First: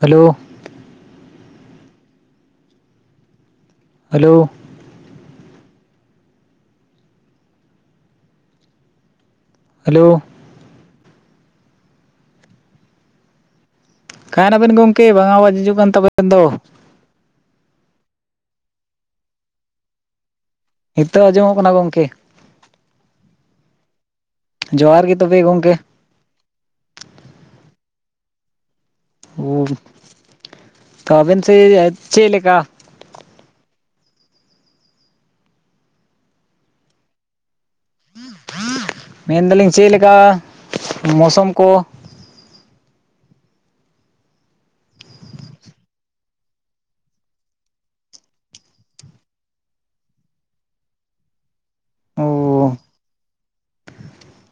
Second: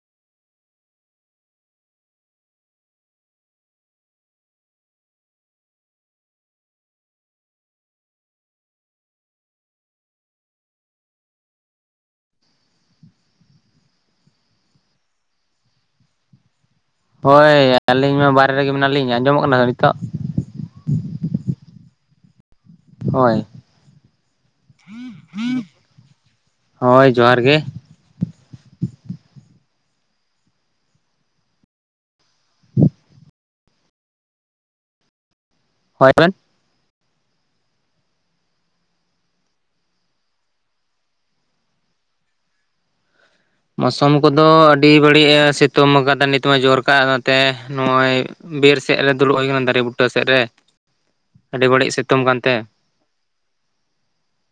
Hello. Hello hello ᱠᱟᱭ ᱱᱟᱵᱤᱱ ᱜᱚᱝᱠᱮ ᱵᱟᱝ ᱟᱣᱟᱡ ᱦᱤᱡᱩᱜ ᱠᱟᱱ ᱛᱟᱵᱮᱱ ᱫᱚ? ᱦᱳᱭ ᱟᱹᱞᱤᱧ ᱢᱟ ᱵᱟᱨᱦᱮ ᱨᱮᱜᱮ ᱢᱮᱱᱟᱜ ᱞᱤᱧ ᱟᱸᱡᱚᱢᱚᱜ ᱠᱟᱱᱟ ᱱᱤᱛᱚᱜᱼᱼ ᱦᱤᱛᱚᱜ ᱟᱸᱡᱚᱢᱚᱜ ᱠᱟᱱᱟ ᱜᱚᱝᱠᱮ ᱾ ᱦᱳᱭ ᱡᱚᱦᱟᱨ ᱜᱮ ᱛᱚᱵᱮ ᱜᱚᱢᱠᱮ ᱦᱳᱭ ᱡᱚᱦᱟᱨ ᱜᱮ᱾ ᱦᱩᱸ ᱛᱟ ᱟᱵᱮᱱ ᱥᱮᱫ ᱪᱮᱫ ᱞᱮᱠᱟᱼᱼ ᱦᱳᱭ ᱟᱵᱮᱱ ᱢᱮᱱ ᱫᱟᱞᱤᱧ ᱪᱮᱫ ᱞᱮᱠᱟ ᱢᱳᱥᱚᱢ ᱠᱚ? ᱢᱳᱥᱚᱢ ᱠᱚ ᱫᱚ ᱟᱹᱰᱤ ᱵᱟᱹᱲᱤᱡ ᱮ ᱥᱤᱛᱩᱝ ᱟᱠᱟᱫᱟ ᱱᱤᱛ ᱢᱟ ᱡᱳᱨ ᱠᱟᱜ ᱛᱮ ᱱᱚᱜᱼᱚᱭ, ᱵᱤᱨ ᱥᱮᱫ ᱨᱮ ᱫᱩᱲᱩᱵ ᱦᱩᱭ ᱠᱟᱱ ᱫᱟᱨᱮ ᱵᱩᱴᱟᱹ ᱥᱮᱫ ᱨᱮ ᱟᱹᱰᱤ ᱵᱟᱹᱲᱤᱡ ᱥᱤᱛᱩᱝ ᱚ ᱠᱟᱱ ᱛᱮ ᱾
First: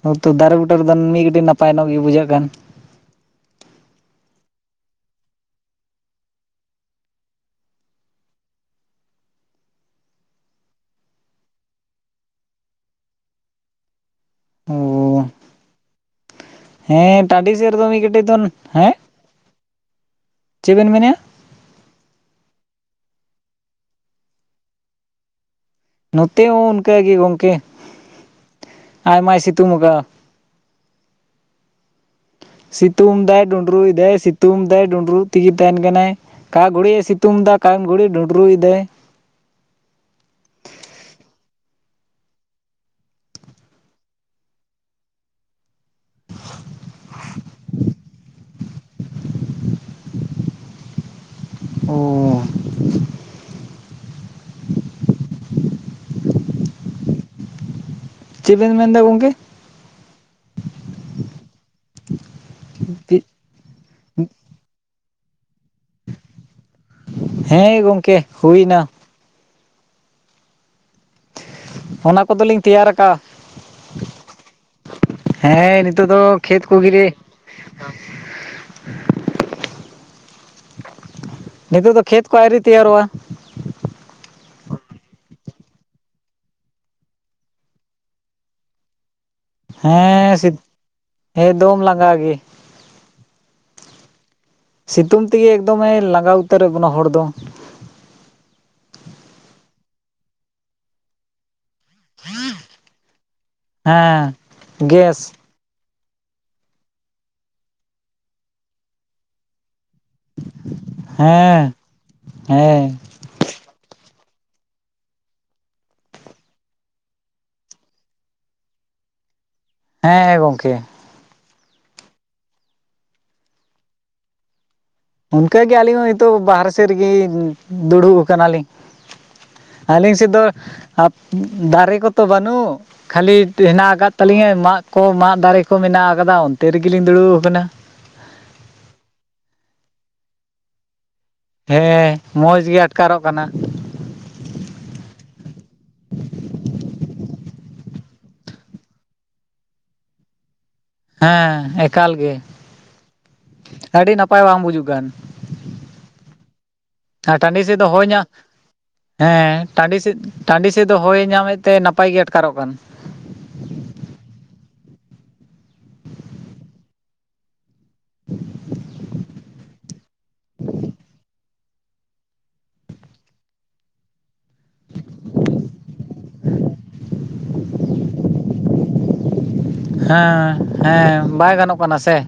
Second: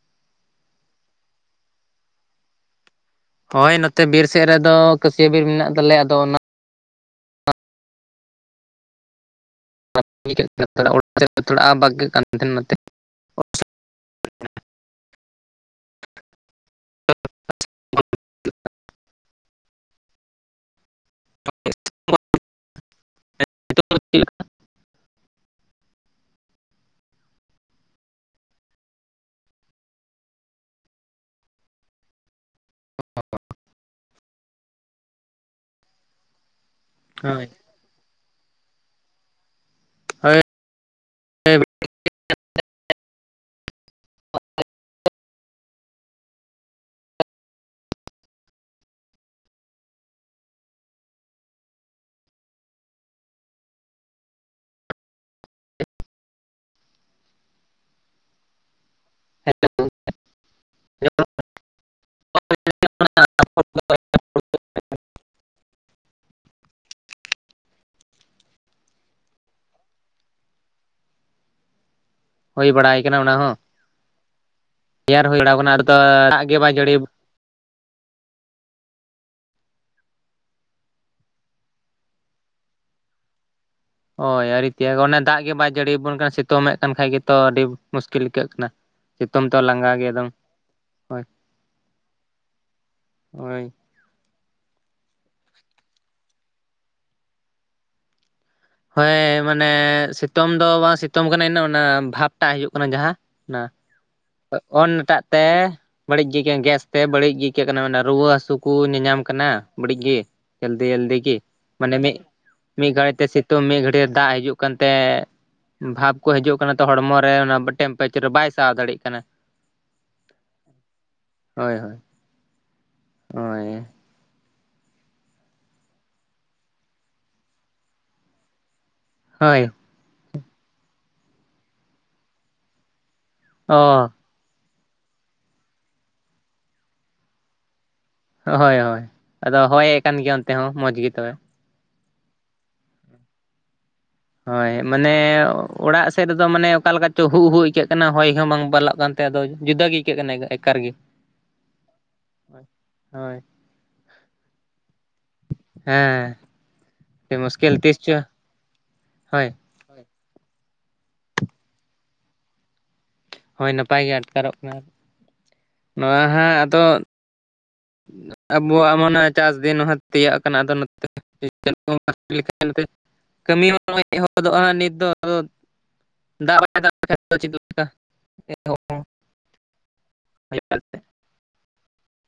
ᱦᱚᱭ ᱛᱚ ᱫᱟᱨᱮ ᱵᱩᱴᱟᱹ ᱨᱮᱫᱚ ᱢᱤᱫ ᱜᱟᱲᱤᱡ ᱱᱟᱯᱟᱭ ᱧᱚᱜ ᱜᱮ ᱵᱩᱡᱷᱟᱹᱜ ᱠᱟᱱᱼᱼ ᱦᱳᱭ ᱱᱚ ᱛᱮ ᱵᱤᱨ ᱥᱮᱫ ᱨᱮ ᱫᱚ ᱠᱟᱹᱥᱭᱟᱹ ᱵᱤᱨ ᱢᱮᱱᱟᱜ ᱛᱟᱞᱮ ᱭᱟ ᱟᱫᱚ ᱚᱱᱟᱼᱼ [unintelligible] ᱚ ᱦᱮᱸ ᱴᱟᱺᱰᱤ ᱥᱮᱨᱫᱚ ᱢᱤᱫ ᱠᱟᱹᱴᱮᱡ ᱫᱚ ᱦᱮᱸ ᱪᱮᱫ ᱵᱮᱱ ᱢᱮᱱᱮᱫᱼᱟ? [unintelligible] ᱱᱚᱛᱮ ᱦᱚᱸ ᱚᱱᱠᱟ ᱜᱮ ᱜᱚᱝᱠᱮ ᱟᱭᱢᱟᱭ ᱥᱤᱛᱩᱝᱠᱼᱟ ᱾ ᱥᱤᱛᱩᱝ ᱫᱟᱭ ᱰᱩᱸᱰᱨᱩᱭ ᱫᱟᱭ ᱥᱤᱛᱩᱝ ᱫᱟᱭ ᱰᱩᱸᱰᱨᱩᱜ ᱛᱤᱜᱤ ᱛᱟᱦᱮᱱ ᱠᱟᱱᱟᱭ ᱠᱟ ᱜᱷᱩᱲᱤᱡ ᱮ ᱥᱤᱛᱩᱝ ᱫᱟ, ᱴᱟᱤᱢ ᱜᱩᱲᱤ ᱰᱩᱰᱨᱩᱭ ᱫᱟᱭ ᱦᱳᱭ [unintelligible] ᱚᱻ ᱪᱮᱫ ᱵᱮᱱ ᱢᱮᱱ ᱫᱟ ᱜᱚᱝᱠᱮ ᱦᱮᱞᱳ ᱦᱮᱞ [unintelligible] [inaudible] ᱦᱮᱸ ᱜᱚᱢᱠᱮ ᱦᱩᱭᱱᱟ, ᱚᱱᱟᱯ ᱠᱚᱫᱚᱞᱤᱧ ᱦᱳᱭ ᱛᱮᱭᱟᱨ ᱵᱟᱲᱟᱭ ᱠᱟᱜᱼᱟ, ᱠᱟᱱᱟ ᱚᱱᱟ ᱦᱚᱸ ᱨᱮᱭᱟᱲ ᱦᱩᱭ ᱵᱟᱲᱟᱣ ᱠᱟᱱᱟ ᱟᱫᱚ ᱦᱮᱸ ᱱᱤᱛᱚᱜ ᱫᱚ ᱫᱟᱜ ᱠᱷᱮᱛ ᱵᱟᱭ ᱠᱩᱜ ᱡᱟᱹᱲᱤ ᱜᱮ ᱾ ᱱᱤᱛᱚᱜ ᱫᱚ ᱠᱷᱮᱛ ᱠᱚ ᱟᱣᱨᱤ ᱛᱮᱭᱟᱨᱚᱜᱼᱟ, ᱦᱳᱭ ᱟᱣᱨᱤ ᱛᱮᱭᱟᱜ ᱚᱱᱮ ᱫᱟᱜ ᱜᱮ ᱵᱟᱭ ᱡᱟᱹᱲᱤᱭ ᱟᱵᱩᱱ ᱠᱟᱱᱟ ᱥᱤᱛᱩᱝ ᱮᱫ ᱠᱟᱱ ᱠᱷᱟᱱ ᱜᱮᱛᱚ ᱟᱹᱰᱤ ᱢᱩᱥᱠᱤᱞ ᱠᱮᱜ ᱠᱟᱱᱟᱭ ᱾ ᱥᱤᱛᱩᱝ ᱛᱮᱦᱚ ᱞᱟᱸᱜᱟ ᱜᱮᱭᱟ ᱫᱚᱢ ᱦᱮᱸ ᱦᱳᱭ, ᱮᱠᱫᱚᱢ ᱞᱟᱸᱜᱟ ᱜᱮ᱾ ᱦᱳᱭ ᱥᱤᱛᱩᱝ ᱛᱮᱜᱮ ᱮᱠᱫᱚᱢᱮ ᱞᱟᱸᱜᱟᱣ ᱩᱛᱟᱹᱨᱮᱫ ᱵᱚᱱᱟ ᱦᱚᱲ ᱫᱚ ᱾ ᱦᱳᱭ ᱢᱟᱱᱮ ᱥᱤᱛᱩᱝ ᱫᱚ ᱵᱟᱝ ᱥᱤᱛᱩᱝ ᱠᱟᱱᱟ ᱤᱱᱟᱹ ᱚᱱᱟ ᱵᱷᱟᱵᱽᱴᱟᱜ ᱦᱤᱡᱩᱜ ᱠᱟᱱᱟ ᱡᱟᱦᱟᱸ ᱚᱱᱟ, ᱦᱮᱸᱻ ᱚᱱᱟᱴᱟᱜ ᱛᱮ ᱵᱟᱹᱲᱤᱡ ᱜᱮ ᱟᱹᱭᱠᱟᱹᱜ ᱜᱮᱥ ᱛᱮ ᱵᱟᱹᱲᱤᱡ ᱜᱮ ᱟᱹᱭᱠᱟᱹᱜ ᱠᱟᱱᱟ ᱨᱩᱣᱟᱹ ᱦᱟᱥᱩ ᱠᱚ ᱧᱟᱧᱟᱢ ᱠᱟᱱᱟ ᱵᱟᱹᱲᱤᱡ ᱜᱮ ᱾ ᱡᱟᱞᱫᱤ ᱡᱟᱞᱫᱤ ᱜᱤ ᱦᱮᱸ ᱢᱟᱱᱮ ᱢᱮ ᱢᱤᱫ ᱦᱮᱸ ᱜᱷᱟᱲᱤ ᱛᱮ ᱥᱤᱼᱼ ᱛᱚ ᱢᱤᱫ ᱜᱷᱟᱹᱲᱤᱡ ᱫᱟᱜ ᱦᱤᱡᱩᱜ ᱠᱟᱱ ᱛᱮ ᱵᱷᱟᱯ ᱠᱚ ᱦᱤᱡᱩᱜ ᱠᱟᱱᱟ ᱛᱚ ᱦᱚᱲᱢᱚ ᱨᱮ ᱚᱱᱟ ᱴᱮᱢᱯᱮᱨᱮᱪᱟᱨ ᱵᱟᱭ ᱥᱟᱦᱟᱣ ᱫᱟᱲᱮᱭᱟᱜ ᱠᱟᱱᱟ ᱾ ᱦᱮᱸ ᱜᱚᱝᱠᱮ ᱦᱳᱭ ᱦᱳᱭ ᱾ ᱦᱳᱭ ᱤᱱᱠᱟᱹ ᱜᱮ ᱟᱹᱞᱤᱧ ᱦᱚᱸ ᱱᱤᱛᱚᱜ ᱵᱟᱦᱨᱮ ᱥᱮᱫ ᱨᱮ ᱜᱮ ᱫᱩᱲᱩᱵ ᱟᱠᱟᱱᱟ ᱞᱤᱧ ᱦᱳᱭ, ᱟᱹᱞᱤᱧ ᱥᱮᱫ ᱫᱚ ᱫᱟᱨᱮ ᱠᱚᱛᱚ ᱵᱟᱹᱱᱩᱜ ᱠᱷᱟᱹᱞᱤ ᱦᱮᱱᱟᱜ ᱚ ᱟᱠᱟᱫ ᱛᱟᱹᱞᱤᱧᱟ ᱢᱟᱫ ᱠᱚ ᱢᱟᱫ ᱫᱟᱨᱮ ᱠᱚ ᱢᱮᱱᱟᱜ ᱟᱠᱟᱫᱟ ᱚᱱᱛᱮ ᱨᱮᱜᱮ ᱞᱤᱧ ᱫᱩᱲᱩᱵ ᱟᱠᱟᱱᱟ ᱾ ᱦᱳᱭ ᱦᱳᱭ ᱾ ᱟᱫᱚ ᱦᱚᱭᱮᱫ ᱠᱟᱱ ᱜᱮᱭᱟ ᱚᱱᱛᱮ ᱦᱚᱸ ᱢᱚᱸᱡᱽ ᱜᱮ ᱛᱚᱵᱮ ᱾ ᱦᱮᱸ ᱢᱚᱡᱽ ᱜᱮ ᱟᱴᱠᱟᱨᱚᱜ ᱠᱟᱱᱟ ᱾ ᱦᱳᱭ ᱢᱟᱱᱮ ᱚᱲᱟᱜ ᱥᱮᱫ ᱨᱮᱫᱚ ᱢᱟᱱᱮ ᱚᱠᱟ ᱞᱮᱠᱟ ᱪᱚ ᱦᱩ ᱦᱩ ᱟᱹᱭᱠᱟᱹᱜ ᱠᱟᱱᱟ ᱦᱚᱭ ᱦᱚᱸ ᱵᱟᱝ ᱵᱟᱞᱚᱜ ᱠᱟᱱᱟ ᱾ ᱟᱫᱚ ᱡᱩᱫᱟᱹ ᱜᱮ ᱟᱹᱭᱠᱟᱹᱜ ᱠᱟᱱᱟ ᱮᱠᱟᱨ ᱜᱮ ᱦᱮᱸ ᱮᱠᱟᱞ ᱜᱮ ᱦᱳᱭ ᱟᱹᱰᱤ ᱱᱟᱯᱟᱭ ᱵᱟᱝ ᱵᱩᱡᱩᱜ ᱠᱟᱱ ᱦᱮᱸ ᱟᱨ ᱴᱟᱺᱰᱤ ᱢᱩᱥᱠᱤᱞ ᱥᱮᱫ ᱫᱚ ᱛᱤᱥ ᱦᱳᱭ ᱪᱚ ᱧᱟᱼ ᱦᱳᱭ ᱦᱮᱸ ᱴᱟᱺᱰᱤ ᱥᱮᱫ ᱴᱟᱺᱰᱤ ᱥᱮᱫ ᱫᱚ ᱦᱚᱭᱮ ᱧᱟᱢᱮᱫ ᱛᱮ ᱱᱟᱯᱟᱭ ᱜᱮ ᱟᱴᱠᱟᱨᱚᱜ ᱠᱟᱱ ᱦᱳᱭ ᱱᱟᱯᱟᱭ ᱜᱮ ᱟᱴᱠᱟᱨᱚᱜ ᱠᱟᱱᱟ ᱱᱚᱣᱟ ᱦᱟᱸᱜ ᱟᱫᱚ ᱟᱵᱚᱣᱟᱜ ᱢᱟᱱᱮ ᱪᱟᱥ ᱫᱤᱱ ᱦᱚᱸ ᱛᱤᱭᱟᱹᱜ ᱠᱟᱱᱟ ᱟᱫᱚ ᱱᱚᱛᱮ [unintelligible] [unintelligible] ᱞᱮᱠᱷᱟᱱ ᱱᱚᱛᱮ ᱠᱟᱹᱢᱤ ᱦᱚᱸ ᱮᱛᱦᱚᱵᱚᱜᱼᱟ ᱱᱤᱛᱚᱜ ᱫᱚ ᱟᱫᱚ ᱫᱟᱜ ᱵᱟᱲᱟᱭ ᱫᱟᱜ ᱞᱮᱠᱷᱟᱱ ᱪᱮᱫ ᱞᱮᱠᱟ ᱚ ᱚ ᱦᱮᱸ ᱦᱮᱸ ᱵᱟᱭ ᱜᱟᱱᱚᱜ ᱠᱟᱱᱟ ᱥᱮ ᱾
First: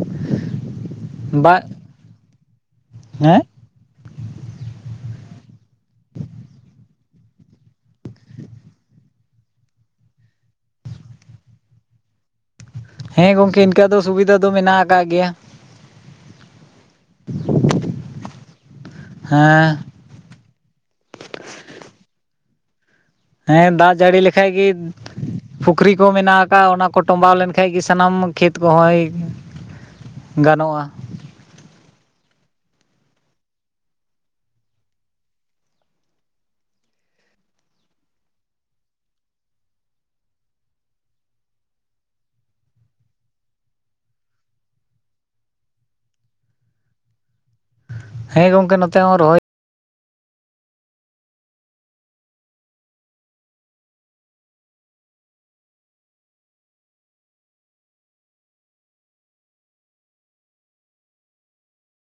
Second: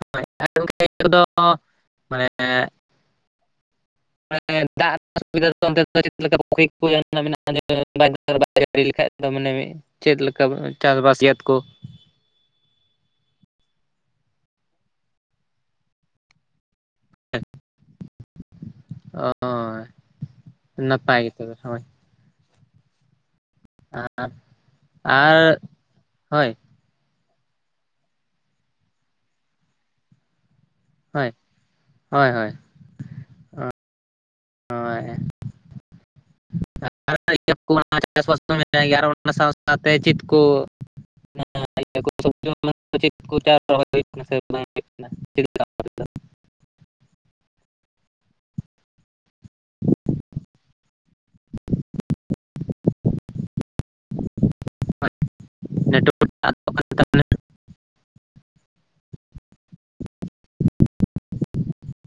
[unintelligible] ᱮ ᱱᱤᱛᱚᱜ ᱫᱚ ᱵᱟ ᱢᱟᱱᱮ ᱦᱮᱸ ᱫᱟᱜ ᱦᱚᱸ ᱥᱩᱵᱤᱫᱷᱟ ᱫᱚ ᱚᱱ ᱫᱚ ᱪᱮᱫ [unintelligible] ᱢᱮᱱᱟᱜᱼᱟ ᱫᱟᱜ ᱡᱟᱹᱲᱤ ᱞᱮᱠᱷᱟᱡ ᱫᱚ ᱢᱟᱱᱮ ᱪᱮᱫ ᱞᱮᱠᱟ ᱪᱟᱥᱵᱟᱥ ᱮᱭᱟᱛ ᱠᱚ ᱦᱮᱸ ᱜᱚᱝᱠᱮ ᱤᱱᱠᱟᱹ ᱫᱚ ᱥᱩᱵᱤᱫᱷᱟ ᱫᱚ ᱢᱮᱱᱟᱜ ᱟᱠᱟᱫ ᱜᱮᱭᱟ ᱾ ᱦᱮᱸ ᱦᱳᱭ ᱱᱟᱯᱟᱭ ᱜᱮ ᱛᱚᱵᱮ ᱦᱳᱭ ᱦᱮᱸ ᱫᱟᱜ ᱡᱟᱹᱲᱤ ᱞᱮᱠᱷᱟᱡ ᱜᱮ ᱟᱨ ᱯᱩᱠᱷᱨᱤ ᱠᱚ ᱢᱮᱱᱟᱜ ᱦᱳᱭ ᱟᱠᱟᱫ ᱚᱱᱟ ᱠᱚ ᱠᱚ ᱴᱚᱢᱵᱟᱣ ᱞᱮᱱ ᱠᱷᱟᱱ ᱜᱮ ᱥᱟᱱᱟᱢ ᱠᱷᱮᱛ ᱠᱚᱦᱚᱸᱭ ᱜᱟᱱᱚᱜᱼᱟ ᱾ ᱦᱳᱭ ᱦᱳᱭ ᱦᱳᱭ ᱦᱳᱭ [unintelligible] [unintelligible] ᱟᱨ ᱥᱟᱶ ᱛᱮ ᱪᱮᱫ ᱠᱚ [unintelligible] ᱤᱭᱟᱹ ᱥᱚᱵᱡ ᱪᱮᱫ ᱪᱟᱥ ᱦᱩᱭᱩᱜ ᱠᱟᱱᱟ ᱥᱮ ᱵᱟᱝ ᱠᱟᱱᱟ ᱦᱮᱸ ᱜᱚᱝᱠᱮ ᱱᱚᱛᱮ ᱦᱚᱸ ᱨᱚᱦᱚᱭ [inaudible] ᱱᱣᱟᱨ ᱛᱟᱮ [inaudible] [inaudible] [inaudible] [inaudible] [inaudible] [inaudible] [inaudible] [inaudible] [inaudible]